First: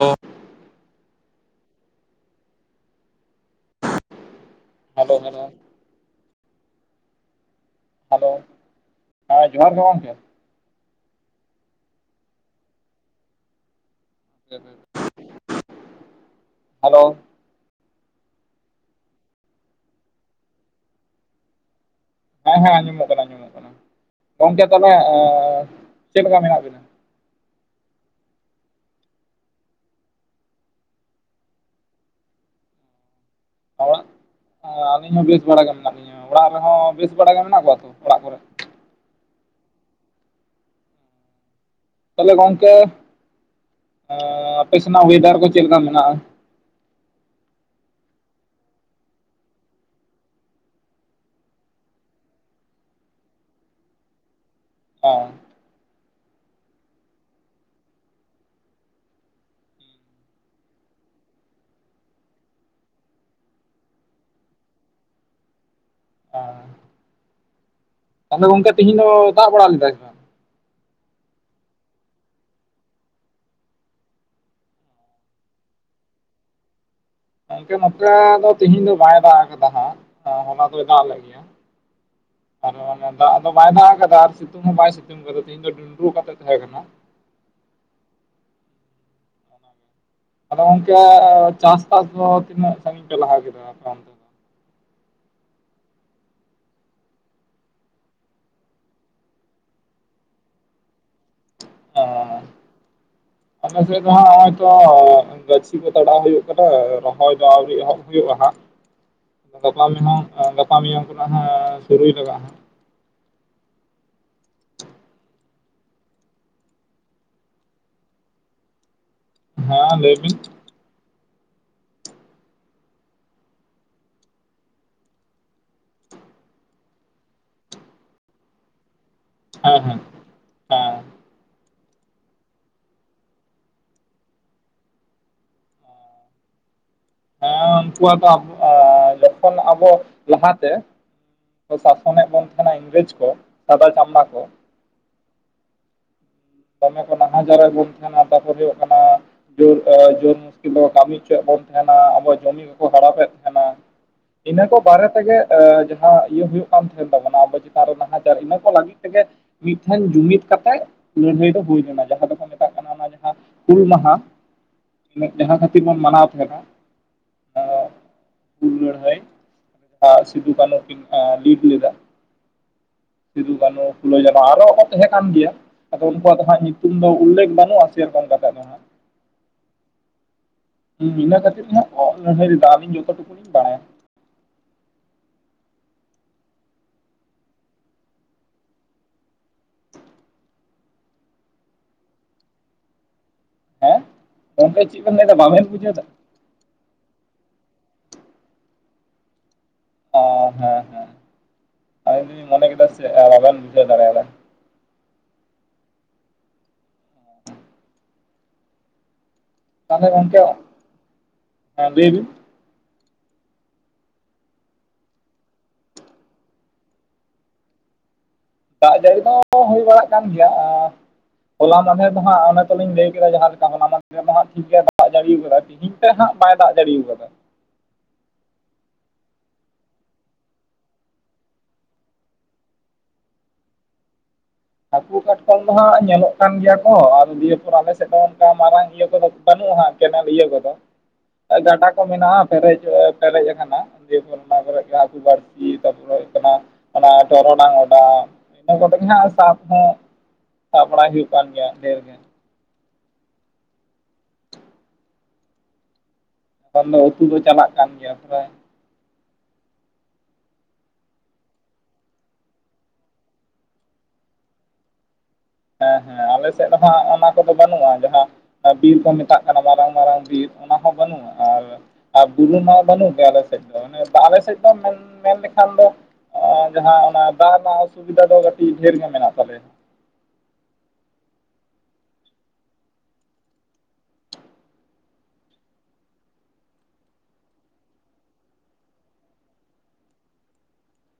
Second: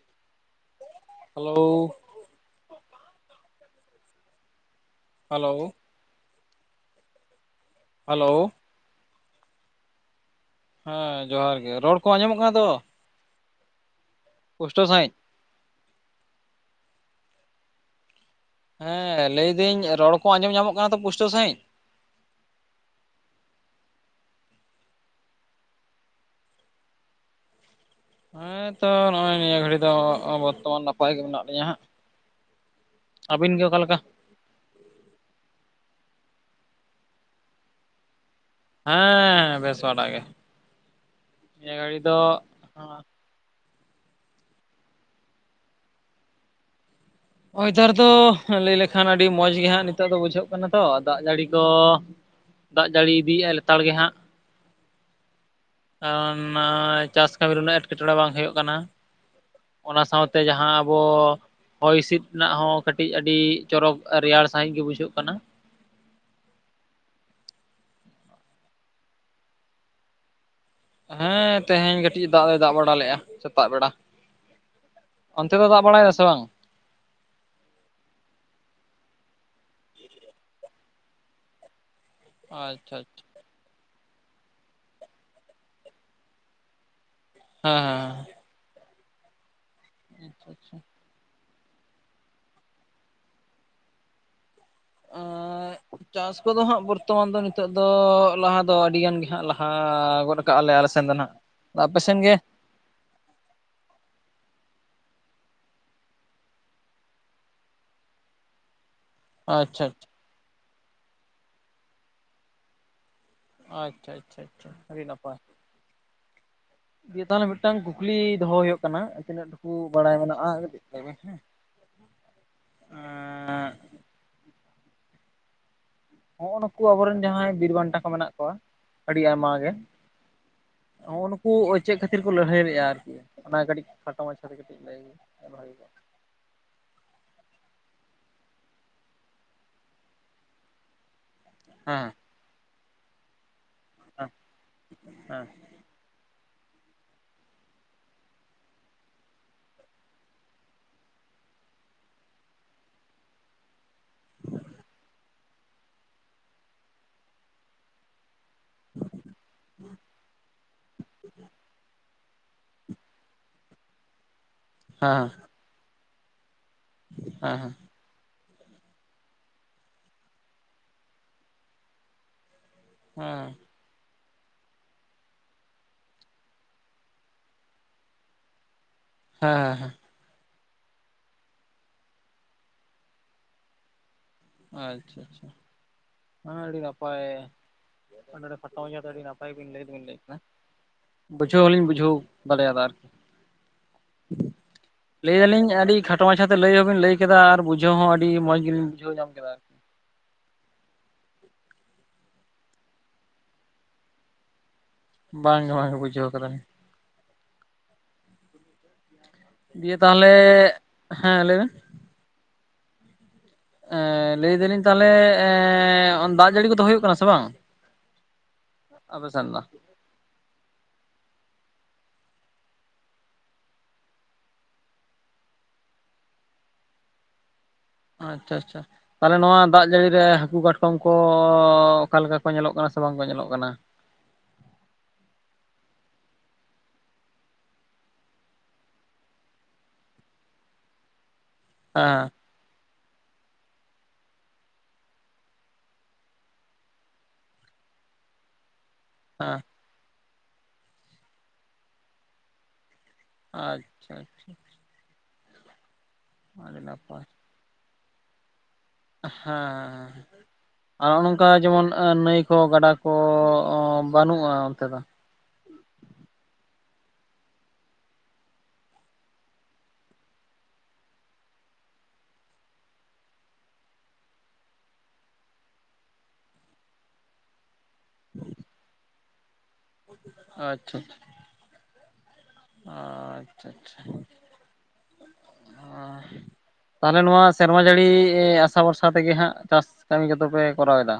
ᱚ, hello, hello hello, hello, ᱦᱮᱸ ᱡᱚᱦᱟᱨ ᱜᱮ ᱜᱚᱢᱠᱮ᱾ ᱦᱮᱸ ᱡᱚᱦᱟᱨ ᱜᱮ ᱨᱚᱲ ᱠᱚ ᱟᱸᱡᱚᱢᱚᱜ ᱠᱟᱱᱟ ᱛᱚ᱾ ᱯᱩᱥᱴᱟᱹᱣ ᱥᱟᱺᱦᱤᱡ ᱦᱟᱞᱳ, ᱦᱮᱸ ᱞᱟᱹᱭᱫᱟᱹᱧ ᱨᱚᱲ ᱠᱚ ᱟᱸᱡᱚᱢ ᱧᱟᱢᱚᱜ ᱠᱟᱱᱟ ᱛᱚ ᱯᱩᱥᱴᱟᱹᱣ ᱥᱟᱺᱦᱤᱡ᱾ ᱦᱮᱸ ᱦᱮᱸ ᱟᱡᱢᱚᱜ ᱠᱟᱱᱟ ᱟᱡᱚᱢᱚᱜ ᱠᱟᱱᱟ ᱜᱚᱝᱠᱮ ᱛᱟᱦᱚᱞᱮ ᱪᱮᱫ ᱞᱮᱠᱟ ᱢᱮᱱᱟᱜ ᱵᱤᱱᱟ? ᱦᱮᱸ ᱛᱚ ᱱᱚᱜᱼᱚᱭ ᱱᱤᱭᱟᱹ ᱜᱷᱟᱹᱲᱤᱠ ᱫᱚ ᱵᱚᱨᱛᱚᱢᱟᱱ ᱱᱟᱯᱟᱭ ᱜᱮ ᱢᱮᱱᱟᱜ ᱞᱤᱧᱟᱹ ᱦᱟᱸᱜ᱾ ᱟᱹᱵᱤᱱ ᱜᱮ ᱚᱲᱟᱜ ᱚᱠᱟᱞᱮᱠᱟ? ᱟᱹᱞᱤᱧ ᱦᱚᱸ ᱵᱮᱥ ᱵᱟᱲᱟ ᱜᱮ ᱢᱮᱱᱟᱜ ᱞᱤᱧᱟᱹ ᱚᱲᱟᱜ ᱨᱮᱦᱚᱸ ᱵᱮᱥ ᱵᱟᱲᱟ ᱜᱮ ᱢᱮᱱᱟᱜ ᱠᱚᱣᱟ ᱛᱚ ᱚᱲᱟᱜ ᱠᱚᱨᱮ? ᱦᱮᱸ ᱵᱮᱥ ᱵᱟᱲᱟ ᱜᱮ [inaudible] ᱱᱤᱭᱟᱹ ᱜᱷᱟᱲᱤ ᱛᱟᱦᱚᱞᱮ ᱜᱚᱝᱠᱮ ᱮᱻ ᱟᱯᱮ ᱥᱮᱱᱟᱜ ᱳᱭᱮᱫᱟᱨ ᱠᱚ ᱪᱮᱫ ᱞᱮᱠᱟ ᱢᱮᱱᱟᱜᱼᱟ? ᱚᱭᱫᱟᱨ ᱫᱚ ᱞᱟᱹᱭ ᱞᱮᱠᱷᱟᱱ ᱟᱹᱰᱤ ᱢᱚᱸᱡ ᱜᱮᱦᱟᱸᱜ ᱱᱤᱛᱚᱜ ᱫᱚ ᱵᱩᱡᱷᱟᱹᱜ ᱠᱟᱱᱟ ᱛᱚ ᱫᱟᱜ ᱡᱟᱹᱲᱤ ᱠᱚ ᱫᱟᱜ ᱡᱟᱹᱲᱤ ᱤᱫᱤᱭᱮᱫᱼᱟᱭ ᱞᱮᱛᱟᱲ ᱜᱮ ᱦᱟᱸᱜ᱾ [unintelligible] ᱠᱟᱨᱚᱱ ᱱᱚᱜᱼᱚᱭ ᱪᱟᱥ ᱠᱟᱹᱢᱤ ᱨᱮ ᱫᱚ ᱮᱴᱠᱮᱴᱚᱬᱮ ᱵᱟᱝ ᱦᱩᱭᱩᱜ ᱠᱟᱱᱟ᱾ ᱚᱱᱟ ᱥᱟᱶᱛᱮ ᱡᱟᱦᱟᱸ ᱟᱵᱚ ᱦᱚᱭ ᱦᱤᱸᱥᱤᱫ ᱨᱮᱱᱟᱜ ᱦᱚᱸ ᱠᱟᱹᱴᱤᱡ ᱟᱹᱰᱤ ᱪᱚᱨᱚᱠ ᱨᱮᱭᱟᱲ ᱥᱟᱺᱦᱤᱡ ᱜᱮ ᱵᱩᱡᱷᱟᱹᱜ ᱠᱟᱱᱟ᱾ ᱟᱨ, ᱛᱟᱦᱚᱞᱮ ᱜᱚᱝᱠᱮ ᱛᱮᱦᱮᱧ ᱫᱚ ᱫᱟᱜ ᱵᱟᱲᱟ ᱞᱮᱫᱟᱭ? ᱦᱮᱸ, ᱛᱮᱦᱮᱧ ᱠᱟᱹᱴᱤᱡ ᱫᱟᱜ ᱫᱚ ᱫᱟᱜ ᱵᱟᱲᱟ ᱞᱮᱫᱼᱟ ᱥᱮᱛᱟᱜ ᱵᱮᱲᱟ᱾ ᱚᱱᱛᱮ ᱫᱚ ᱫᱟᱜ ᱵᱟᱲᱟᱭᱟ ᱥᱮ ᱵᱟᱝ? ᱜᱚᱝᱠᱮ ᱱᱚᱛᱮ ᱫᱚ ᱛᱤᱦᱤᱧ ᱫᱚ ᱵᱟᱭ ᱫᱟᱜ ᱟᱠᱟᱫᱟ ᱦᱟᱸᱜ, ᱦᱚᱞᱟ ᱫᱚᱭ ᱫᱟᱜ ᱞᱮᱫ ᱜᱮᱭᱟ᱾ ᱟᱨ ᱟᱪᱪᱷᱟ ᱢᱟᱱᱮ ᱟᱪᱪᱷᱟ ᱫᱟᱜ ᱫᱚ ᱵᱟᱭ ᱫᱟᱜ ᱟᱠᱟᱫᱟ ᱟᱨ ᱥᱤᱛᱩᱝ ᱦᱚᱸ ᱵᱟᱭ ᱥᱤᱛᱩᱝ ᱠᱟᱫᱟ ᱛᱮᱦᱮᱧ ᱫᱚ ᱰᱩᱱᱰᱨᱩ ᱠᱟᱛᱮᱫ ᱛᱟᱦᱮᱸᱜ ᱠᱟᱱᱟ᱾ ᱦᱮᱸ, ᱚᱱᱟᱜᱮ ᱦᱮᱸ ᱟᱪᱪᱷᱟ ᱟᱫᱚ ᱟᱪᱪᱷᱟ ᱜᱚᱝᱠᱮ ᱪᱟᱥᱵᱟᱥ ᱫᱚ ᱛᱤᱱᱟᱹᱜ ᱥᱟᱺᱜᱤᱧ ᱯᱮ ᱞᱟᱦᱟ ᱠᱮᱫᱟ ᱟᱯᱮ ᱚᱱᱛᱮ? ᱫᱚ? ᱮᱸᱻ ᱪᱟᱥ ᱠᱚᱫᱚ ᱦᱟᱸᱜ ᱵᱚᱨᱛᱚᱢᱟᱱ ᱫᱚ ᱱᱤᱛᱚᱜ ᱫᱚ ᱞᱟᱦᱟ ᱫᱚ ᱟᱹᱰᱤ ᱜᱟᱱ ᱜᱮ ᱦᱟᱸᱜ ᱞᱟᱦᱟ ᱜᱚᱫ ᱠᱟᱜ ᱟᱞᱮ ᱟᱞᱮ ᱥᱮᱱ ᱫᱚ ᱱᱟᱦᱟᱜ ᱟᱯᱮᱥᱮᱱ ᱜᱮ? ᱦᱮᱸ ᱟᱞᱮ ᱥᱮᱫ ᱫᱚ ᱦᱟᱸᱜ ᱦᱚᱸᱜ ᱚᱭ ᱛᱚ ᱜᱟᱹᱪᱷᱤ ᱠᱚ ᱛᱟᱲᱟᱣ ᱦᱩᱭᱩᱜ ᱠᱟᱱᱟ ᱨᱚᱦᱚᱭ ᱫᱚ ᱟᱹᱣᱨᱤ ᱮᱦᱚᱵ ᱦᱩᱭᱩᱜᱼᱟ ᱦᱟᱸᱜ᱾ ᱜᱟᱯᱟ ᱟᱪᱪᱷᱟ ᱢᱮᱭᱟᱝ ᱜᱟᱯᱟ ᱢᱮᱭᱟᱝ ᱠᱷᱚᱱᱟᱜ ᱦᱟᱸᱜ ᱥᱩᱨᱩᱭ ᱞᱟᱜᱟᱜᱼᱟ᱾ ᱟᱪᱪᱷᱟ, ᱟᱪᱪᱷᱟ ᱟᱪᱷᱟ ᱟᱹᱰᱤ ᱱᱟᱯᱟᱭ᱾ ᱤᱭᱟ ᱛᱟᱦᱚᱞᱮ ᱢᱤᱫᱴᱟᱝ ᱠᱩᱠᱞᱤ ᱫᱚᱦᱚ ᱦᱩᱭᱩᱜ ᱠᱟᱱᱟ ᱛᱤᱱᱟᱹᱜ ᱴᱩᱠᱩ ᱦᱮᱸ ᱞᱟᱹᱭ ᱵᱟᱲᱟᱭ ᱵᱤᱱ ᱢᱮᱱᱟᱜᱼᱟ ᱠᱟᱹᱴᱤᱡ ᱞᱟᱹᱭ ᱵᱤᱱ ᱦᱮᱸ [inaudible] ᱦᱚᱸᱜᱼᱚ ᱱᱩᱠᱩ ᱟᱵᱚᱨᱮᱱ ᱡᱟᱦᱟᱸᱭ ᱵᱤᱨ ᱵᱟᱱᱴᱟ ᱠᱚ ᱢᱮᱱᱟᱜ ᱠᱚᱣᱟ ᱟᱹᱰᱤ ᱟᱭᱢᱟ ᱜᱮ ᱦᱮᱸ ᱦᱮᱸ [inaudible] ᱦᱮᱸ ᱱᱩᱜᱼ ᱱᱩᱠᱩ ᱪᱮᱫ ᱠᱷᱟᱹᱛᱤᱨ ᱠᱚ ᱞᱟᱹᱲᱦᱟᱹᱭ ᱞᱮᱫᱼᱟ ᱟᱨᱠᱤ ᱚᱱᱟ ᱠᱟᱹᱴᱤᱡ ᱠᱷᱟᱴᱚ ᱢᱟᱪᱷᱟᱛᱮ ᱠᱟᱹᱴᱤᱡ ᱞᱟᱹᱭ, ᱵᱟᱲᱟᱭ ᱦᱳᱭ ᱠᱚᱜᱼᱟ ᱾ ᱦᱮᱸ ᱩᱱᱠᱩᱣᱟᱜ ᱫᱚ ᱡᱚᱠᱷᱚᱱ ᱟᱵᱚ ᱞᱟᱦᱟᱛᱮ ᱠᱚ ᱦᱮᱸ ᱥᱟᱥᱚᱱᱮᱫ ᱵᱚᱱ ᱛᱟᱦᱮᱱᱟ ᱤᱝᱨᱮᱡᱽ ᱠᱚ ᱥᱟᱫᱟ ᱪᱟᱢᱲᱟ ᱦᱮᱸ ᱠᱚ᱾ [unintelligible] ᱫᱚᱢᱮ ᱠᱚ ᱱᱟᱦᱟᱪᱟᱨ ᱨᱮ ᱵᱚᱱ ᱛᱟᱦᱮᱱᱟ ᱛᱟᱨᱯᱚᱨ ᱦᱩᱭᱩᱜ ᱠᱟᱱᱟ ᱡᱳᱨ ᱡᱳᱨ ᱢᱩᱥᱠᱤᱞ ᱨᱮ ᱠᱟᱹᱢᱤ ᱦᱚᱪᱚᱭᱮᱫ ᱵᱚᱱ ᱛᱟᱦᱮᱱᱟ, ᱟᱵᱚᱣᱟᱜ ᱡᱚᱢᱤ ᱠᱚᱠᱚ ᱦᱟᱲᱟᱯᱮᱫ ᱛᱟᱦᱮᱱᱟ᱾ ᱤᱱᱟᱹ ᱠᱚ ᱵᱟᱨᱮ ᱛᱮᱜᱮ ᱡᱟᱦᱟᱸ ᱤᱭᱟᱹ ᱦᱩᱭᱩᱜ ᱠᱟᱱ ᱛᱟᱦᱮᱱ ᱛᱟᱵᱚᱱᱟ ᱟᱵᱚ ᱪᱮᱛᱟᱱ ᱨᱮ ᱱᱟᱦᱟ ᱤᱱᱟᱹ ᱠᱚ ᱞᱟᱹᱜᱤᱫ ᱛᱮᱜᱮ ᱢᱤᱫ ᱴᱷᱮᱱ ᱡᱩᱢᱤᱫ ᱠᱟᱛᱮ ᱞᱟᱹᱲᱦᱟᱹᱭ ᱫᱚ ᱦᱩᱭ ᱞᱮᱱᱟ ᱡᱟᱦᱟᱸ ᱫᱚᱠᱚ ᱢᱮᱛᱟᱜ ᱠᱟᱱᱟ ᱚᱱᱟ ᱡᱟᱦᱟᱸ ᱦᱩᱞ ᱢᱟᱦᱟ᱾ ᱵᱚᱱ ᱢᱟᱱᱟᱣ ᱛᱟᱦᱮᱸᱱᱟ᱾ ᱦᱮᱸ ᱦᱮᱸ, ᱦᱩᱞ ᱞᱟᱹᱲᱦᱟᱹᱭ ᱟᱜ ᱥᱤᱫᱩ ᱠᱟᱹᱱᱦᱩ ᱠᱤᱱ ᱞᱤᱰ ᱞᱮᱫᱟ᱾ ᱦᱮᱸ ᱥᱤᱫᱩ ᱠᱟᱹᱱᱦᱩ ᱯᱷᱩᱞᱚ ᱡᱷᱟᱱᱚ ᱟᱨᱦᱚᱸ ᱠᱚ ᱛᱟᱦᱮᱸᱜ ᱠᱟᱱ ᱜᱮᱭᱟ᱾ ᱟᱫᱚ ᱩᱱᱠᱩᱣᱟᱜ ᱫᱚ ᱦᱟᱸᱜ ᱧᱩᱛᱩᱢ ᱫᱚ ᱩᱞᱞᱮᱠᱷ ᱵᱟᱹᱱᱩᱜᱼᱟ ᱥᱮᱨᱚᱠᱚᱢ ᱠᱟᱛᱮ ᱫᱚ ᱦᱟᱸᱜ᱾ ᱦᱮᱸ ᱦᱮᱸ ᱦᱮᱸ ᱤᱱᱟᱹ ᱠᱷᱟᱹᱛᱤᱨ ᱛᱮ [unintelligible] ᱦᱟᱜ ᱚ ᱞᱟᱹᱲᱦᱟᱹᱭ ᱮᱫᱟ, ᱟᱞᱤᱧ ᱡᱚᱛᱚ ᱴᱩᱠᱩ ᱞᱤᱧ ᱵᱟᱲᱟᱭᱟ᱾ ᱟᱪᱪᱷᱟ ᱟᱪᱪᱷᱟ᱾ ᱦᱮᱸ ᱟᱹᱰᱤ ᱱᱟᱯᱟᱭ᱾ ᱚᱸᱰᱮ [unintelligible] ᱯᱟᱴᱟᱣ ᱫᱚ ᱟᱹᱰᱤ ᱱᱟᱯᱟᱭ ᱵᱤᱱ ᱞᱟᱹᱭ ᱵᱤᱱ ᱞᱟᱹᱭ ᱵᱩᱡᱷᱟᱹᱣ ᱦᱚᱞᱤᱧ ᱵᱩᱡᱷᱟᱹᱣ ᱫᱟᱲᱮᱭᱟᱫᱟ ᱟᱨᱠᱤ᱾ ᱦᱮᱸ ᱜᱚᱝᱠᱮ ᱪᱮᱫ ᱵᱮᱱ ᱞᱟᱹᱭᱫᱟ ᱞᱟᱹᱭ ᱵᱟᱵᱮᱱ ᱫᱟᱞᱤᱧ, ᱟᱹᱰᱤ ᱵᱩᱡᱷᱟᱹᱣᱫᱟ ᱠᱷᱟᱴᱚ ᱠᱷᱟᱴᱚ ᱢᱟᱪᱷᱟ ᱛᱮ ᱞᱟᱹᱭ ᱦᱚᱸᱵᱤᱱ ᱞᱟᱹᱭ ᱠᱮᱫᱟ, ᱟᱨ ᱵᱩᱡᱷᱟᱹᱣ ᱦᱚᱸ ᱟᱹᱰᱤ ᱢᱚᱸᱡᱽ ᱜᱮᱧ ᱵᱩᱡᱷᱣ ᱧᱟᱢ ᱠᱮᱫᱟ᱾ ᱚ ᱦᱮᱸ ᱦᱮᱸ ᱾ᱟᱞᱤᱧ ᱫᱩᱞᱤ ᱢᱚᱱᱮ ᱠᱮᱫᱟ ᱥᱮ, ᱟᱵᱮᱱ ᱵᱩᱡᱷᱟᱹᱣ ᱫᱟᱲᱮᱭᱟᱫᱟ᱾ ᱵᱟᱝ ᱜᱮ ᱵᱟᱝ, ᱵᱩᱡᱷᱟᱹᱣ ᱟᱠᱟᱫ ᱞᱤᱧ᱾ ᱫᱤᱭᱮ ᱛᱟᱦᱚᱞᱮ, ᱦᱮᱸ ᱞᱟᱹᱭ ᱢᱮ? ᱟᱵᱤᱱ ᱞᱟᱹᱭ ᱮᱫᱟᱞᱤᱧ ᱛᱟᱦᱚᱞᱮ ᱫᱟᱜ ᱡᱟᱹᱲᱤ ᱠᱚᱫᱚ, ᱦᱩᱭᱩᱜ ᱠᱟᱱᱟ ᱥᱮ ᱵᱟᱝ? ᱫᱟᱜ ᱡᱟᱹᱲᱤ ᱟᱯᱮ ᱫᱚ, ᱥᱮᱱ ᱦᱩᱭ ᱵᱟᱲᱟᱜ ᱠᱟᱱ ᱜᱮᱭᱟ᱾ ᱦᱚᱞᱟ ᱢᱟᱫᱷᱮᱨ ᱫᱚ ᱦᱟᱸᱜ ᱚᱱᱟ ᱛᱚᱞᱤᱧ ᱞᱟᱹᱭ ᱠᱮᱫᱟ, ᱡᱟᱦᱟᱸ ᱞᱮᱠᱟ ᱦᱚᱞᱟ ᱢᱟᱫᱷᱮᱨ ᱫᱚ ᱦᱟᱜ ᱴᱷᱤᱠ ᱜᱮ ᱫᱟᱜ ᱡᱟᱹᱲᱤᱣᱟ ᱟᱠᱟᱫᱟ᱾ ᱛᱤᱦᱤᱧ ᱦᱟᱸᱜ ᱵᱟᱭ ᱫᱟᱜ ᱫᱟᱲᱮ ᱟᱠᱟᱫᱟ᱾ ᱟᱪᱪᱷᱟ ᱟᱪᱪᱷᱟ᱾ ᱛᱟᱦᱚᱞᱮ ᱱᱚᱣᱟ ᱫᱟᱜ ᱡᱟᱹᱲᱤ ᱨᱮ ᱦᱟᱹᱠᱩ ᱠᱟᱴᱚᱢ ᱠᱚ, ᱚᱠᱟ ᱞᱮᱠᱟ ᱠᱚ ᱧᱮᱞᱚᱜ ᱠᱟᱱᱟ ᱥᱮ ᱵᱟᱝ ᱠᱚ ᱧᱮᱞᱚᱜ ᱠᱟᱱᱟ? ᱦᱟᱹᱠᱩ ᱠᱟᱴᱠᱚᱢ ᱫᱚ ᱦᱟᱜ ᱧᱮᱞᱚᱜ ᱠᱟᱱ ᱜᱮᱭᱟ ᱠᱚ, ᱟᱨ ᱱᱤᱭ ᱯᱚᱨ ᱟᱞᱮ ᱥᱮᱫ ᱦᱚᱸ ᱚᱱᱠᱟ ᱢᱟᱨᱟᱝ ᱤᱭᱟᱹ ᱠᱚᱫᱚ ᱵᱟᱹᱱᱩᱜᱼᱟ, ᱠᱮᱱᱮᱞ ᱤᱭᱟᱹ ᱠᱚᱫᱚ ᱜᱟᱰᱟ ᱠᱚ ᱦᱮᱸ ᱢᱮᱱᱟᱜᱼᱟ᱾ ᱯᱮᱨᱮᱡ ᱯᱮᱨᱮᱡ ᱟᱠᱟᱱᱟ, ᱫᱤᱭᱮ ᱯᱚᱨ ᱚᱱᱟ ᱠᱚᱨᱮ ᱦᱟᱹᱠᱩ ᱵᱟᱹᱲᱥᱤ ᱛᱟᱯᱚᱨᱮ ᱦᱩᱭᱩᱜ ᱠᱟᱱᱟ ᱚᱱᱟ ᱴᱚᱨᱳᱴᱟᱝ ᱚᱰᱟᱣ ᱤᱱᱟᱹ ᱠᱚᱛᱮ ᱜᱮ ᱦᱟᱜ ᱥᱟᱵ ᱦᱮᱸ ᱦᱚᱸ, ᱥᱟᱵ ᱵᱟᱲᱟᱭ ᱦᱩᱭᱩᱜ ᱠᱟᱱ ᱜᱮᱭᱟ ᱰᱷᱮᱨ ᱜᱮ᱾ ᱟᱪᱪᱷᱟ ᱟᱪᱪᱷᱟ ᱾ ᱠᱷᱟᱱ ᱫᱚ ᱩᱛᱩ ᱫᱚ ᱪᱟᱞᱟᱜ ᱠᱟᱱ ᱜᱮᱭᱟ ᱯᱨᱟᱭ᱾ ᱦᱟᱸ ᱾ ᱟᱨ ᱱᱚᱝᱠᱟ ᱡᱮᱢᱚᱱ, ᱱᱟᱹᱭ ᱠᱚ ᱜᱟᱰᱟ ᱠᱚ ᱵᱟᱹᱱᱩᱜᱼᱟ ᱚᱱᱛᱮ ᱫᱚ᱾ ᱦᱮᱸ ᱦᱮᱸ, ᱟᱞᱮ ᱥᱮᱫ ᱦᱚᱸ ᱚᱱᱟ ᱠᱚᱫᱚ, ᱵᱟᱹᱱᱩᱜᱼᱟ ᱾ ᱡᱟᱦᱟᱸ ᱵᱤᱨ ᱠᱚ ᱢᱮᱛᱟᱜ ᱠᱟᱱᱟ, ᱢᱟᱨᱟᱝ ᱢᱟᱨᱟᱝ ᱵᱤᱨ ᱚᱱᱟ ᱦᱚᱸ ᱵᱟᱹᱱᱩᱜᱼᱟ ᱾ᱟᱨ ᱟᱨ ᱵᱩᱨᱩ ᱢᱟ ᱵᱟᱹᱱᱩᱜ ᱜᱮᱭᱟ ᱟᱞᱮ ᱥᱮᱫ ᱫᱚ ᱾ᱟᱞᱮ ᱥᱮᱫ ᱫᱚ ᱢᱮᱱ ᱞᱮᱠᱷᱟᱱ ᱫᱚ ᱡᱟᱦᱟᱸ ᱚᱱᱟ ᱫᱟᱜ ᱨᱮᱱᱟᱜ ᱚᱥᱩᱵᱤᱫᱷᱟ ᱫᱚ ᱠᱟᱹᱴᱤᱡ, ᱰᱷᱮᱨ ᱜᱮ ᱢᱮᱱᱟᱜ ᱛᱟᱞᱮᱭᱟ᱾ ᱟᱪᱪᱷᱟ ᱾ ᱟᱪᱪᱷᱟ ᱟᱪᱪᱷᱟ ᱾ ᱛᱟᱦᱚᱞᱮ ᱱᱚᱣᱟ ᱥᱮᱨᱢᱟ ᱡᱟᱹᱲᱤ, ᱟᱥᱟ ᱵᱷᱚᱨᱥᱟ ᱛᱮᱜᱮ ᱦᱟᱸᱜ ᱪᱟᱥ ᱠᱟᱹᱢᱤ ᱠᱚᱫᱚ ᱯᱮ ᱠᱚᱨᱟᱣ ᱮᱫᱟ?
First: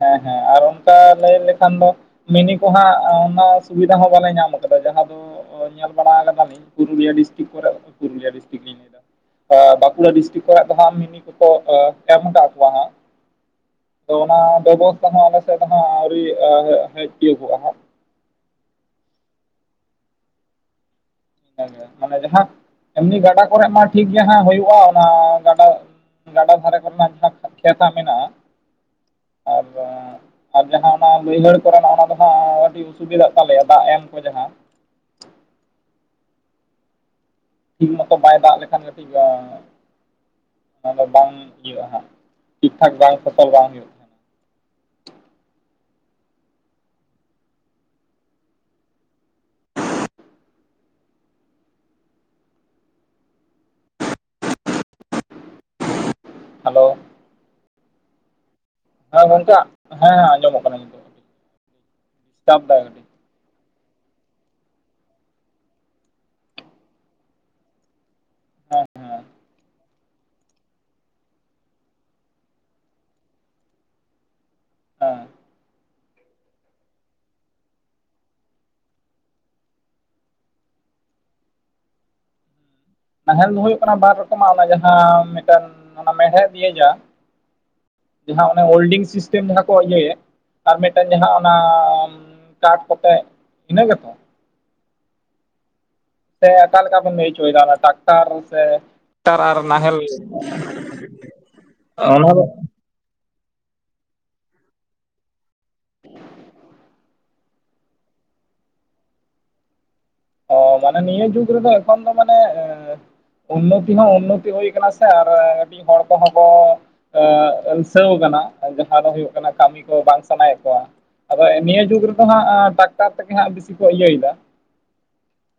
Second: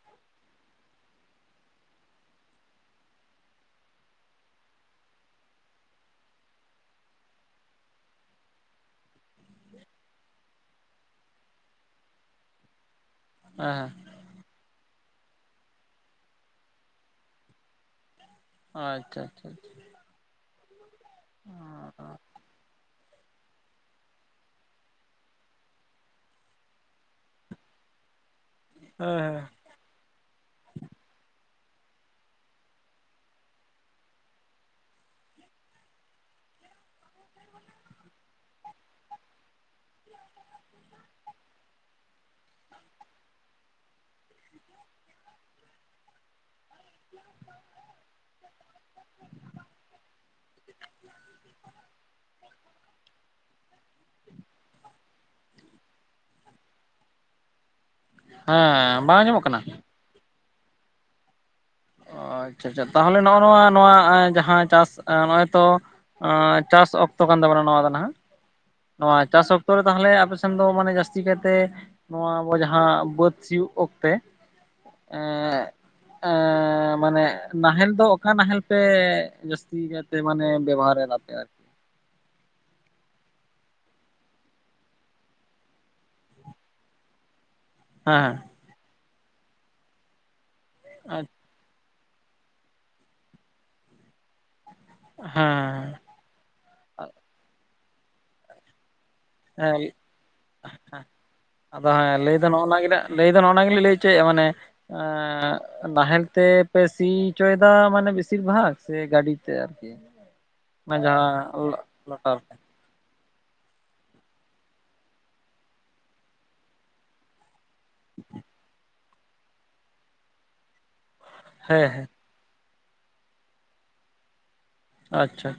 ᱦᱮᱸ ᱦᱮᱸ ᱟᱨ ᱚᱱᱠᱟ, ᱞᱟᱹᱭ ᱞᱮᱠᱷᱟᱱ ᱫᱚ ᱢᱤᱱᱤ ᱠᱚᱦᱟᱸᱜ ᱚᱱᱟ ᱥᱩᱵᱤᱫᱷᱟ ᱦᱚᱸ ᱵᱟᱞᱮ ᱧᱟᱢ ᱟᱠᱟᱫᱟ᱾ ᱡᱟᱦᱟᱸ ᱫᱚ ᱧᱮᱞ ᱵᱟᱲᱟ ᱟᱠᱟᱫᱟᱞᱤᱧ, ᱯᱩᱨᱩᱞᱤᱭᱟᱹ ᱰᱤᱥᱴᱤᱠ ᱠᱚᱨᱮ ᱯᱩᱨᱩᱞᱤᱭᱟᱹ ᱰᱤᱥᱴᱤᱠ ᱞᱤᱧ ᱞᱟᱹᱭ ᱵᱟᱸᱠᱩᱲᱟ ᱰᱤᱥᱴᱤᱠ ᱠᱚᱨᱮᱱᱟᱜ ᱫᱚ ᱦᱟᱸᱜ ᱢᱤᱱᱤ ᱠᱚᱠᱚ ᱮᱢ ᱟᱠᱟᱫ ᱠᱚᱣᱟ ᱦᱟᱸᱜ᱾ ᱦᱮᱸ᱾ ᱛᱚ ᱚᱱᱟ ᱵᱮᱵᱚᱥᱛᱛᱟ ᱦᱚᱸ ᱟᱞᱮ ᱥᱮᱫ ᱫᱚ ᱦᱟᱸᱜ ᱟᱹᱣᱨᱤ ᱦᱮᱡ ᱛᱤᱭᱳᱚᱜᱼᱟ ᱦᱟᱸᱜ᱾ ᱟᱪᱪᱷᱟ, ᱟᱪᱪᱷᱟ, ᱟᱪᱷᱟ ᱦᱮᱸ ᱢᱟᱱᱮ ᱡᱟᱦᱟᱸ ᱮᱢᱱᱤ ᱜᱟᱰᱟ ᱠᱚᱨᱮ ᱢᱟ ᱴᱷᱤᱠ ᱜᱮ ᱦᱩᱭᱩᱜᱼᱟ᱾ ᱚᱱᱟ ᱜᱟᱰᱟ ᱜᱟᱰᱟ ᱫᱷᱟᱨᱮ ᱠᱚᱨᱮᱱᱟᱜ ᱡᱟᱦᱟᱸ ᱠᱷᱮᱛ ᱦᱟᱸᱜ ᱢᱮᱱᱟᱜᱼᱟ᱾ ᱦᱮᱸ ᱦᱮᱸ᱾ [unintelligible] ᱟᱨ ᱡᱟᱦᱟᱸ ᱚᱱᱟ ᱵᱟᱹᱭᱦᱟᱹᱲ ᱠᱚᱨᱮᱱᱟᱜ ᱚᱱᱟ ᱫᱚ ᱦᱟᱸᱜ ᱟᱹᱰᱤ ᱚᱥᱩᱵᱤᱫᱟᱜ ᱛᱟᱞᱮᱭᱟ ᱫᱟᱜ ᱮᱢ ᱠᱚ ᱡᱟᱦᱟᱸ ᱴᱷᱤᱠ ᱢᱚᱛᱚ ᱵᱟᱭ ᱫᱟᱜ ᱞᱮᱠᱷᱟᱱ ᱠᱟᱹᱴᱤᱡ ᱚᱱᱟ ᱫᱚ ᱵᱟᱝ ᱦᱩᱭᱩᱜ-ᱟ ᱦᱟᱸᱜ ᱴᱷᱤᱠ ᱴᱷᱟᱠ ᱵᱟᱭ ᱥᱯᱷᱚᱞ ᱵᱟᱝ ᱦᱩᱭᱩᱜᱼᱟ᱾ ᱦᱟᱞᱳ᱾ ᱦᱮᱸᱻ᱾ ᱦᱮᱸ ᱜᱚᱝᱠᱮ ᱦᱮᱸ ᱟᱸᱡᱚᱢᱚᱜ ᱠᱟᱱᱟ ᱱᱤᱛᱚᱜ᱾ ᱚ ᱰᱤᱥᱴᱟᱵ ᱟᱪᱪᱷᱟ ᱫᱟᱭ ᱟᱪᱪᱷᱟ ᱠᱟᱹᱴᱤᱡ ᱛᱟᱦᱚᱞᱮ ᱱᱚᱜᱼᱚ ᱱᱚᱣᱟ ᱱᱚᱣᱟ ᱡᱟᱦᱟᱸ ᱪᱟᱥ, ᱱᱚᱜᱼᱚᱭ ᱛᱚ ᱪᱟᱥ ᱚᱠᱛᱚ ᱠᱟᱱ ᱛᱟᱵᱚᱱᱟ ᱱᱚᱣᱟ ᱫᱚ ᱱᱟᱦᱟᱜ ᱦᱮᱸ ᱾ ᱱᱚᱣᱟ ᱦᱮᱸ ᱪᱟᱥ ᱚᱠᱛᱚ ᱨᱮ ᱛᱟᱦᱚᱞᱮ ᱟᱯᱮᱥᱮᱱ ᱫᱚ ᱢᱟᱱᱮ ᱡᱟᱹᱥᱛᱤ ᱠᱟᱭᱛᱮ ᱱᱚᱣᱟ ᱟᱵᱚ ᱡᱟᱦᱟᱸ ᱵᱟᱹᱫᱽ ᱥᱤᱭᱳᱜ ᱚᱠᱛᱮ ᱮᱸᱻ ᱦᱮᱸ ᱮᱸᱻ᱾ ᱮᱸᱻ, ᱢᱟᱱᱮ ᱱᱟᱦᱮᱞ ᱫᱚ ᱚᱠᱟ ᱱᱟᱦᱮᱞ ᱯᱮ ᱡᱟᱹᱥᱛᱤ ᱠᱟᱭᱛᱮ ᱢᱟᱱᱮ ᱵᱮᱵᱚᱦᱟᱨ ᱮᱫᱟ ᱯᱮ ᱟᱨ ᱱᱟᱦᱮᱞ ᱫᱚ ᱦᱳᱭᱳᱜ ᱠᱟᱱᱟ ᱵᱟᱨ ᱨᱚᱠᱚᱢᱟᱜ ᱚᱱᱟ ᱡᱟᱦᱟᱸ ᱢᱤᱫᱴᱮᱱ ᱚᱱᱟ ᱢᱮᱲᱦᱮᱫ ᱫᱤᱭᱮ ᱡᱟ ᱡᱟᱦᱟᱸ ᱦᱮᱸ ᱚᱱᱟᱮ ᱦᱳᱞᱰᱤᱝ ᱥᱤᱥᱴᱮᱢ ᱡᱟᱦᱟᱸ ᱠᱚ ᱤᱭᱟᱹᱭᱮᱜ ᱟᱨ ᱢᱤᱫᱴᱟᱝ ᱡᱟᱦᱟᱸ ᱚᱱᱟ ᱠᱟᱴ ᱠᱚᱛᱮ ᱤᱱᱟᱹ ᱜᱮᱛᱚ? ᱦᱮᱸ᱾ ᱥᱮ ᱞᱮᱠᱟ ᱵᱮᱱ ᱟᱹᱭᱠᱟᱹᱣᱮᱫᱟ ᱚᱱᱟ ᱴᱟᱠᱴᱟᱨ ᱥᱮ ᱴᱟᱨ ᱟᱨ ᱦᱮᱸ ᱱᱟᱦᱮᱞ ᱦᱮᱸ ᱟᱫᱚ ᱦᱮᱸ ᱞᱟᱹᱭ ᱫᱚ ᱱᱚᱜ-ᱚ ᱱᱟ ᱜᱮ ᱱᱟᱜ ᱞᱟᱹᱭ ᱫᱚ ᱱᱚᱜ-ᱚᱱᱟ ᱜᱮᱞᱤᱧ ᱞᱟᱹᱭ ᱦᱚᱪᱚᱭᱮᱜ-ᱟ ᱢᱟᱱᱮ ᱮᱸᱻ ᱱᱟᱦᱮᱞ ᱛᱮᱯᱮ ᱥᱤᱪᱚᱭᱫᱟ ᱢᱟᱱᱮ ᱵᱮᱥᱤᱨ ᱵᱷᱟᱜᱽ ᱥᱮ ᱜᱟᱹᱰᱤ ᱛᱮ? [unintelligible] ᱚ ᱚᱱᱟ ᱢᱟᱱᱮ ᱱᱤᱭᱟᱹ ᱡᱟᱦᱟᱸ ᱡᱩᱜᱽ ᱨᱮᱫᱚ ᱮᱠᱷᱚᱱ ᱫᱚ ᱢᱟᱱᱮ ᱞᱚᱴᱟᱨ ᱮᱸ ᱩᱱᱱᱚᱛᱤ ᱦᱚᱸ ᱩᱱᱱᱚᱛᱤ ᱦᱩᱭ ᱠᱟᱱᱟ ᱥᱮ ᱟᱨ ᱠᱟᱹᱴᱤᱡ ᱦᱚᱲ ᱠᱚᱦᱚᱸ ᱠᱚ ᱮ ᱴᱟᱹᱣ ᱠᱟᱱᱟ ᱡᱟᱦᱟᱸ ᱫᱚ ᱦᱩᱭᱩᱜ ᱠᱟᱱᱟ ᱠᱟᱢᱤ ᱠᱚ ᱵᱟᱝ ᱥᱟᱱᱟᱭᱮᱜ ᱠᱚᱣᱟ ᱟᱫᱚ ᱦᱮᱸ ᱱᱤᱭᱟᱹ ᱡᱩᱜᱽ ᱦᱮᱸ ᱨᱮ ᱫᱚ ᱦᱟᱸᱜ ᱴᱟᱠᱴᱟᱨ ᱛᱮᱜᱮ ᱦᱟᱸᱜ ᱵᱮᱥᱤ ᱠᱚ ᱤᱭᱟᱹᱭᱮᱫᱟ ᱾ ᱟᱪᱪᱷᱟ᱾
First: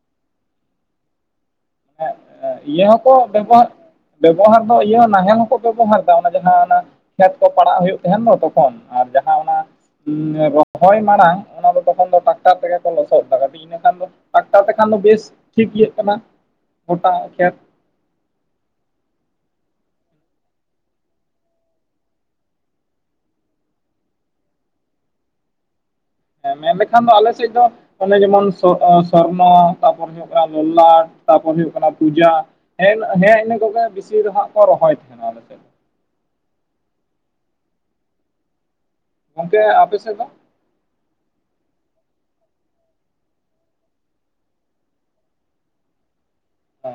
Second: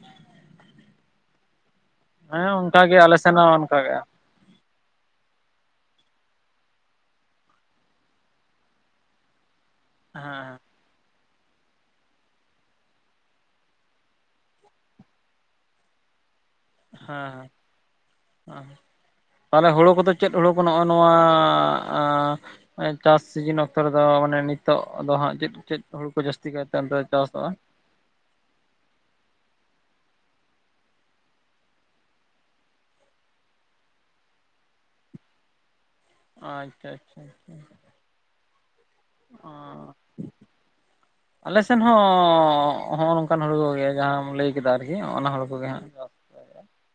ᱦᱮᱸ ᱤᱭᱟᱹ ᱚᱱᱠᱟᱜᱮ ᱦᱚᱸᱠᱚ ᱟᱞᱮ ᱥᱮᱱ ᱦᱚᱸ ᱵᱮᱵᱚᱦᱟᱨ ᱚᱱᱠᱟᱜᱮ ᱵᱮᱵᱚᱦᱟᱨ ᱫᱚ ᱤᱭᱟᱹ ᱱᱟᱦᱮᱞ ᱦᱚᱸᱠᱚ ᱵᱮᱵᱚᱦᱟᱨ ᱫᱟ ᱚᱱᱟ ᱡᱟᱦᱟᱸ ᱚᱱᱟ ᱠᱷᱮᱛ ᱠᱚ ᱯᱟᱲᱟᱜ ᱦᱩᱭᱩᱜ ᱛᱟᱦᱮᱱ ᱫᱚ ᱛᱚᱠᱷᱚᱱ ᱟᱨ ᱡᱟᱦᱟᱸ ᱚᱱᱟ ᱦᱮᱸ ᱨᱚᱦᱚᱭ ᱢᱟᱲᱟᱝ ᱚᱱᱟ ᱛᱚᱠᱷᱚᱱ ᱫᱚ ᱴᱟᱠᱴᱟᱨ ᱛᱮᱜᱮ ᱠᱚ ᱞᱚᱥᱚᱫᱫᱟ ᱴᱟᱠᱴᱟᱨ ᱛᱮ ᱠᱷᱟᱱ ᱫᱚ ᱵᱮᱥ ᱴᱷᱤᱠ ᱤᱭᱟᱹᱜ ᱠᱟᱱᱟ᱾ ᱦᱮᱸ ᱜᱚᱴᱟ ᱦᱮᱸ ᱠᱷᱮᱛ ᱦᱮᱸ᱾ ᱢᱟᱱᱮ ᱦᱳᱲᱳ ᱠᱚᱫᱚ ᱪᱮᱫ ᱦᱳᱲᱳ ᱠᱚ ᱱᱚᱜ-ᱚ ᱱᱚᱣᱟ ᱟᱸᱻ᱾ ᱪᱟᱥ ᱥᱤᱡᱤᱱ ᱚᱠᱛᱚ ᱨᱮᱫᱚ ᱢᱟᱱᱮ ᱱᱤᱛᱚᱜ ᱫᱚ ᱦᱟᱸᱜ ᱪᱮᱫ ᱪᱮᱫ ᱦᱚᱲᱩ ᱠᱚ ᱡᱟᱹᱥᱛᱤ ᱦᱮᱸ ᱠᱟᱭᱛᱮ ᱢᱮᱱ ᱚᱱᱛᱮ ᱞᱮᱠᱷᱟᱱ ᱫᱚ ᱟᱞᱮ ᱪᱟᱥᱚᱜ-ᱟ? ᱥᱮᱫ ᱫᱚ ᱚᱱᱮ ᱡᱮᱢᱚᱱ ᱥᱚ-ᱥᱚᱨᱱᱚ ᱛᱟᱯᱚᱨᱮ ᱦᱩᱭᱩᱜ ᱠᱟᱱᱟ ᱞᱚᱞᱞᱟᱴ ᱛᱟᱯᱚᱨ ᱦᱩᱭᱩᱜ ᱠᱟᱱᱟ ᱯᱩᱡᱟ। ᱦᱮᱸ ᱦᱮᱸ ᱤᱱᱟᱹ ᱠᱚᱜᱮ ᱵᱮᱥᱤ ᱫᱚ ᱦᱟᱸᱜ ᱠᱚ ᱨᱚᱦᱚᱭ ᱛᱟᱦᱮᱱᱟ ᱟᱞᱮ ᱥᱮᱜ᱾ ᱟᱪᱪᱷᱟ ᱟᱪᱪᱷᱟ ᱟᱪᱪᱷᱟ᱾ ᱚᱻ᱾ ᱜᱚᱝᱠᱮ ᱟᱯᱮ ᱥᱮᱫ ᱫᱚ ᱟᱞᱮ ᱥᱮᱱ ᱦᱚᱸ ᱦᱚᱜ-ᱚ ᱱᱚᱝᱠᱟᱱ ᱦᱩᱲᱩ ᱠᱚᱜᱮ ᱡᱟᱦᱟᱸᱢ ᱞᱟᱹᱭ ᱠᱮᱫᱟ ᱟᱨᱠᱤ ᱚᱱᱟ ᱦᱳᱲᱳ ᱠᱚᱜᱮ ᱦᱟᱸᱜ᱾ ᱪᱟᱥ᱾ ᱦᱮ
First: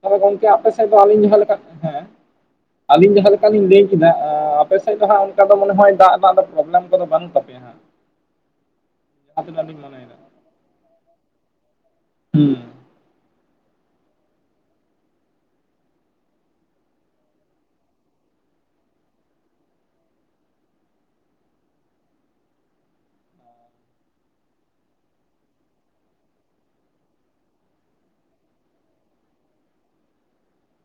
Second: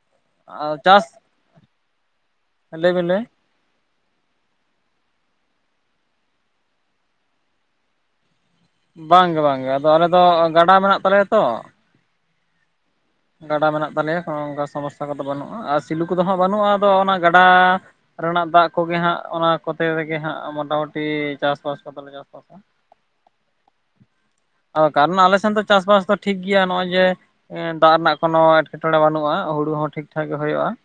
ᱛᱟᱦᱮᱞᱮ ᱜᱚᱝᱠᱮ ᱟᱯᱮ ᱟᱨ ᱥᱮᱫ ᱫᱚ ᱪᱟᱥ ᱟᱹᱞᱤᱧ ᱡᱟᱦᱟᱸ ᱞᱮᱠᱟ ᱦᱮᱸ ᱞᱟᱹᱭ ᱵᱮᱱ ᱟᱞᱤᱧ ᱞᱟᱹᱭ ᱡᱟᱦᱟᱸ ᱞᱮ ᱠᱟ ᱞᱤᱧ ᱞᱟᱹᱭ ᱠᱮᱫᱟ ᱟᱯᱮ ᱥᱮᱜ ᱫᱚ ᱦᱟᱸᱜ ᱚᱱᱠᱟ ᱫᱚ ᱢᱚᱱᱮ ᱦᱚᱭ ᱫᱟᱜ ᱨᱮᱱᱟᱜ ᱫᱚ ᱯᱨᱚᱵᱽᱞᱮᱢ ᱠᱚᱫᱚ ᱵᱟᱹᱱᱩᱜ ᱛᱟᱯᱮᱭᱟ ᱦᱟᱸᱜ᱾ [inaudible] ᱵᱟᱝᱜᱮ ᱡᱟᱦᱟᱸ ᱛᱤᱱᱟᱹᱜ ᱵᱟᱝᱜᱮ, ᱞᱤᱧ ᱟᱫᱚ ᱟᱞᱮ ᱢᱚᱱᱮᱭᱮᱫᱟ ᱫᱚ ᱜᱟᱰᱟ ᱢᱮᱱᱟᱜ ᱛᱟᱞᱮᱭᱟ ᱛᱚ ᱾ ᱦᱩᱸ᱾ ᱜᱟᱰᱟ ᱢᱮᱱᱟᱜ ᱛᱟᱞᱮᱭᱟ ᱛᱚ ᱚᱱᱠᱟ ᱥᱚᱢᱚᱥᱥᱟ ᱠᱚᱫᱚ ᱵᱟᱹᱱᱩᱜᱼᱟ ᱟᱨ ᱥᱤᱫᱩ ᱠᱚᱫᱚ ᱦᱟᱸᱜ ᱵᱟᱹᱱᱩᱜᱼᱟ ᱟᱫᱚ ᱚᱱᱟ ᱜᱟᱰᱟ ᱨᱮᱱᱟᱜ ᱫᱟᱜ ᱠᱚᱜᱮ ᱦᱟᱸᱜ, ᱚᱱᱟ ᱠᱚᱛᱮ ᱛᱮᱜᱮ ᱦᱟᱸᱜ, ᱢᱚᱴᱟᱢᱩᱴᱤ ᱪᱟᱥᱵᱟᱥ ᱠᱚᱫᱚᱞᱮ ᱪᱟᱥᱵᱟᱥᱟ ᱾ ᱟᱫᱚ ᱠᱟᱨᱚᱱᱟ ᱟᱞᱮ ᱥᱮᱱ ᱫᱚ ᱪᱟᱥᱵᱟᱥ ᱫᱚ ᱴᱷᱤᱠ ᱜᱮᱭᱟ ᱱᱚᱜᱼᱚᱭ ᱡᱮ ᱫᱟᱜ ᱨᱮᱱᱟᱜ ᱠᱳᱱᱳ ᱮᱴᱠᱮᱴᱚᱬᱮ ᱵᱟᱹᱱᱩᱜᱼᱟ, ᱦᱳᱲᱩ ᱦᱚᱸ ᱴᱷᱤᱠ ᱴᱷᱟᱠ ᱜᱮ ᱦᱳᱭᱳᱜᱼᱟ ᱾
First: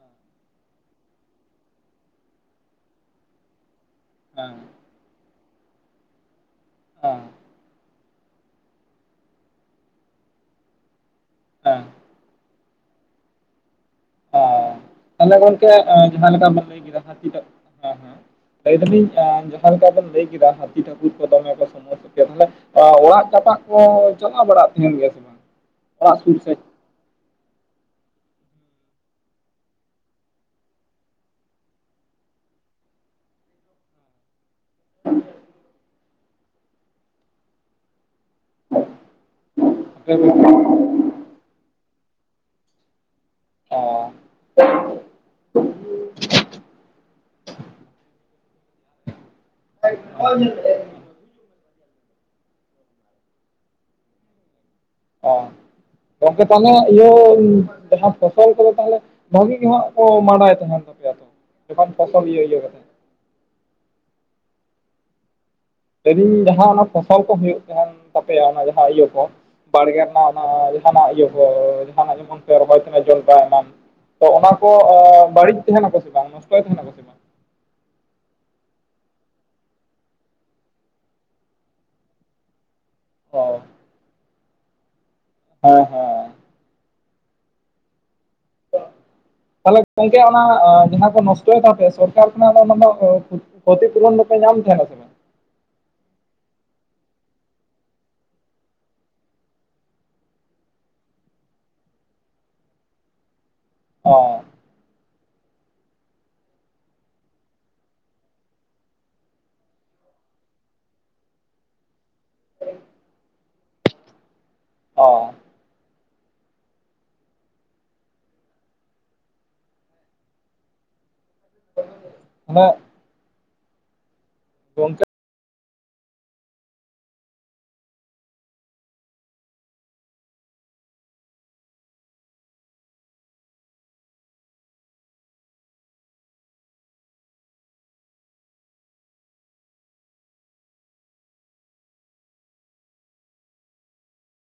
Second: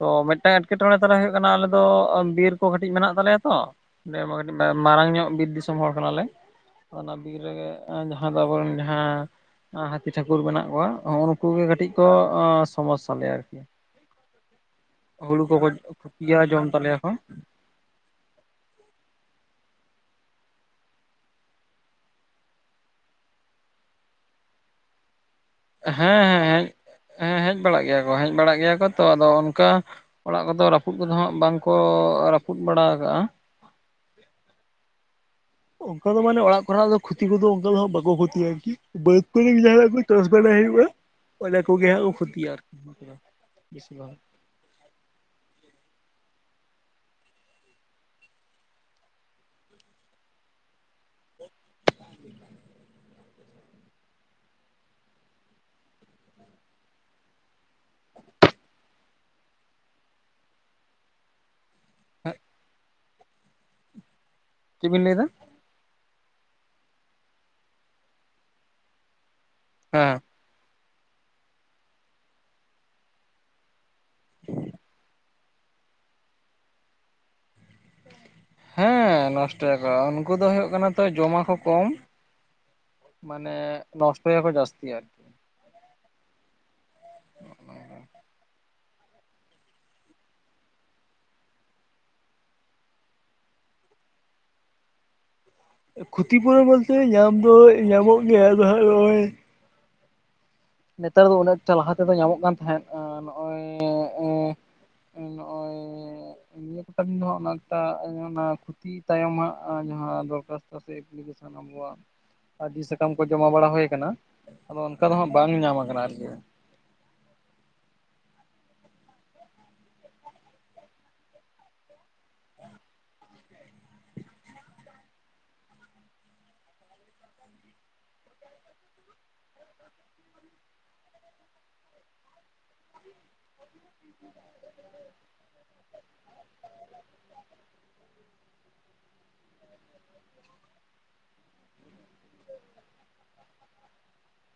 ᱛᱚ ᱢᱮᱫᱴᱟᱝ ᱮᱴᱠᱮᱴᱚᱲᱮ ᱛᱟᱞᱮ ᱦᱳᱭᱳᱜ ᱠᱟᱱᱟ, ᱟᱞᱮ ᱫᱚ ᱵᱤᱨ ᱠᱚ ᱠᱟᱹᱴᱤᱡ ᱢᱮᱱᱟᱜ ᱛᱟᱞᱮᱭᱟ ᱛᱚ᱾ ᱚᱸᱰᱮ ᱦᱮᱸ ᱠᱟᱹᱴᱤᱡ ᱢᱟᱨᱟᱝ ᱧᱚᱜ ᱵᱤᱨ ᱫᱤᱥᱚᱢ ᱦᱚᱲ ᱠᱟᱱᱟᱞᱮ, ᱚᱱᱟ ᱦᱮᱸ ᱵᱤᱨ ᱨᱮᱜᱮ ᱡᱟᱦᱟᱸ ᱫᱚ ᱟᱵᱚᱨᱮᱱ ᱡᱟᱦᱟᱸ, ᱦᱟᱹᱛᱤ ᱴᱷᱟᱹᱠᱩᱨ ᱢᱮᱱᱟᱜ ᱠᱚᱣᱟ ᱦᱩᱸᱜ ᱩᱱᱠᱩᱜᱮ ᱦᱮᱸ ᱠᱟᱹᱴᱤᱡ ᱠᱚ ᱥᱚᱢᱚᱥᱥᱟ ᱞᱮᱭᱟ ᱟᱨᱠᱤ᱾ ᱛᱟᱦᱞᱮ ᱦᱩᱲᱩ ᱠᱚᱠᱚ ᱜᱚᱝᱠᱮ ᱡᱟᱦᱟᱸ ᱠᱷᱚᱛᱤᱭᱟ ᱞᱮᱠᱟ ᱵᱤᱱ ᱡᱚᱢ ᱞᱟᱹᱭ ᱠᱮᱫᱟ ᱛᱟᱞᱮᱭᱟ ᱠᱚ ᱦᱟᱛᱤ ᱴᱷᱟᱹᱠᱩᱨ ᱦᱮᱸ ᱦᱮ᱾ ᱞᱟᱹᱭ ᱫᱟᱞᱤᱧ ᱡᱟᱦᱟᱸ ᱞᱮᱠᱟ ᱵᱮᱱ ᱞᱟᱹᱭ ᱠᱮᱫᱟ, ᱦᱟᱹᱛᱤ ᱴᱷᱟᱠᱩᱨ ᱠᱚ ᱫᱚᱢᱮ ᱠᱚ, ᱥᱚᱢᱚᱥᱥᱟ ᱯᱮᱭᱟ ᱛᱟᱦᱚᱞᱮ? ᱚᱲᱟᱜ ᱡᱟᱯᱟᱜ ᱠᱚ, ᱪᱟᱞᱟᱣ ᱵᱟᱲᱟᱜ ᱛᱟᱦᱮᱱ ᱜᱮᱭᱟ ᱥᱮ ᱵᱟᱝ? ᱦᱮᱸᱻ ᱚᱲᱟᱜ ᱥᱩᱨ ᱥᱮᱫ ᱦᱮᱸᱻ ᱦᱮᱸᱻ᱾ ᱦᱮᱡ ᱵᱟᱲᱟᱜ ᱜᱮᱭᱟ ᱠᱚ, ᱦᱮᱡ ᱵᱟᱲᱟᱜ ᱜᱮᱭᱟ ᱠᱚ ᱛᱚ ᱟᱫᱚ ᱚᱱᱠᱟ ᱚᱲᱟᱜ ᱠᱚᱫᱚ ᱨᱟᱹᱯᱩᱫ ᱠᱚᱫᱚ ᱦᱟᱸᱜ, ᱵᱟᱝ ᱠᱚ ᱨᱟᱹᱯᱩᱫ ᱵᱟᱲᱟ ᱠᱟᱜᱼᱟ᱾ ᱚᱱᱠᱟ ᱫᱚ ᱢᱟᱱᱮ ᱚᱲᱟᱜ ᱠᱷᱚᱱᱟᱜ ᱫᱚ, ᱠᱷᱚᱛᱤ ᱠᱚᱫᱚ ᱚᱱᱠᱟ ᱫᱚ ᱦᱟᱸᱜ ᱵᱟᱠᱚ ᱠᱷᱚᱛᱤᱭᱟ ᱟᱹᱨᱠᱤ᱾ ᱵᱟᱹᱛ ᱠᱚᱨᱮ ᱜᱮ, ᱡᱟᱦᱟ ᱱᱟᱜ ᱟᱯᱮ ᱪᱟᱥ ᱵᱟᱲᱟ ᱦᱳᱭᱩᱜᱼᱟ᱾ ᱚᱱᱟ ᱠᱚᱜᱮ ᱠᱚ ᱦᱟᱸᱜ ᱠᱚ, ᱠᱷᱩᱛᱤᱭᱟ ᱟᱨᱠᱤ᱾ ᱚ [inaudible] [unintelligible] [inaudible] [inaudible] ᱜᱚᱢᱠᱮ ᱛᱟᱦᱚᱞᱮ ᱤᱭᱟᱹ ᱡᱟᱦᱟᱸ, ᱯᱷᱚᱥᱚᱞ ᱠᱚᱫᱚ ᱛᱟᱦᱚᱞᱮ? ᱵᱷᱟᱹᱜᱤ ᱜᱮ ᱦᱟᱸᱜ ᱠᱚ ᱢᱟᱰᱟᱭ ᱛᱟᱦᱮᱱ ᱛᱟᱯᱮᱭᱟ ᱛᱚ, ᱡᱚᱠᱷᱚᱱ ᱯᱷᱚᱥᱚᱞ ᱤᱭᱟᱹ ᱤᱭᱟᱹ ᱠᱟᱛᱮ? ᱪᱮᱫ ᱵᱤᱱ ᱞᱟᱹᱭᱮ ᱮᱫᱟ? ᱞᱟᱹᱭ ᱟᱞᱤᱧ ᱡᱟᱦᱟᱸ ᱚᱱᱟ ᱯᱷᱚᱥᱚᱞ ᱠᱚ, ᱦᱳᱭᱩᱳᱜ ᱛᱟᱦᱮᱱ ᱛᱟᱯᱮᱭᱟ᱾ ᱚᱱᱟ ᱡᱟᱦᱟᱸ ᱤᱭᱟᱹ ᱠᱚ ᱵᱟᱲᱜᱮ ᱦᱮᱸ ᱨᱮᱱᱟᱜ? ᱡᱟᱦᱟᱱᱟᱜ ᱤᱭᱟᱹ ᱠᱚ ᱡᱟᱦᱟᱱᱟᱜ ᱡᱚᱠᱷᱚᱱ ᱡᱮᱢᱚᱱ ᱯᱮ ᱨᱚᱦᱚᱭ ᱛᱟᱦᱮᱱ ᱡᱚᱞ ᱵᱟᱭ ᱮᱢᱟᱱ᱾ ᱛᱚ ᱚᱱᱟ ᱠᱚ ᱵᱟᱹᱲᱤᱡ ᱛᱟᱦᱮᱱᱟ, ᱠᱚ ᱥᱮ ᱵᱟᱝ ᱱᱚᱥᱴᱚᱭ ᱛᱟᱦᱮᱱᱟᱠᱚ ᱥᱮ ᱵᱟᱝ? ᱦᱮᱸ ᱱᱚᱥᱴᱚᱭᱟ ᱠᱚ, ᱩᱱᱠᱩ ᱫᱚ ᱦᱳᱭᱳᱜ ᱠᱟᱱᱟ ᱛᱚ ᱡᱚᱢᱟ ᱠᱚ ᱠᱚᱢ᱾ ᱚ ᱢᱟᱱᱮ ᱱᱚᱥᱴᱚᱭᱟ ᱠᱚ ᱡᱟᱹᱥᱛᱤ ᱟᱨᱠᱤ᱾ ᱦᱮᱸ ᱦᱮᱸ᱾ ᱛᱟᱦᱚᱞᱮ ᱜᱚᱢᱠᱮ ᱚᱱᱟ ᱡᱟᱦᱟᱸ ᱠᱚ, ᱱᱚᱥᱴᱚᱭ ᱛᱟᱯᱮ ᱥᱚᱨᱠᱟᱨ ᱠᱷᱚᱱᱟᱜ ᱫᱚ, ᱚᱱᱟ ᱫᱚ ᱠᱷᱚᱛᱤ ᱯᱩᱨᱩᱨᱚᱱ ᱫᱚᱯᱮ ᱧᱟᱢ ᱛᱟᱦᱮᱱᱟ ᱥᱮ ᱵᱟᱝ? ᱠᱷᱚᱛᱤ ᱯᱩᱨᱩᱨᱚᱱ ᱵᱚᱞᱛᱮ ᱧᱟᱢ ᱫᱚ, ᱧᱟᱢᱚᱜ ᱜᱮᱭᱟ ᱟᱫᱚ ᱦᱟᱸᱜ ᱱᱚᱜᱼᱚᱭ᱾ ᱱᱮᱛᱟᱨ ᱫᱚ ᱩᱱᱟᱹᱜᱚᱴᱟ, ᱞᱟᱦᱟ ᱛᱮᱫᱚ ᱧᱟᱢᱚᱜ ᱠᱟᱱ ᱛᱟᱦᱮᱸᱫ ᱱᱚᱜᱼᱚᱭ ᱚ ᱱᱚᱜᱼᱚᱭ ᱱᱤᱭᱟᱹ ᱠᱚᱴᱟ ᱫᱤᱱ ᱫᱚ, ᱮᱠᱴᱟ ᱟᱱᱟ ᱠᱷᱚᱛᱤ ᱛᱟᱭᱚᱢ ᱦᱟᱸᱜ ᱡᱟᱦᱟᱸ ᱫᱚᱨᱠᱥᱛᱚ ᱥᱮ ᱮᱯᱞᱤᱠᱮᱥᱚᱱ ᱟᱵᱚᱣᱟᱜ ᱟᱹᱨᱡᱤ ᱥᱟᱠᱟᱢ ᱠᱚ, ᱡᱚᱢᱟ ᱵᱟᱲᱟ ᱦᱳᱭ ᱠᱟᱱᱟ, ᱟᱫᱚ ᱚ ᱚᱱᱠᱟ ᱫᱚ ᱦᱟᱜ ᱵᱟᱝ ᱧᱟᱢ ᱠᱟᱱᱟ ᱟᱨᱠᱤ᱾ [inaudible] [unintelligible] ᱜᱚᱢᱠᱮ [inaudible] [unintelligible]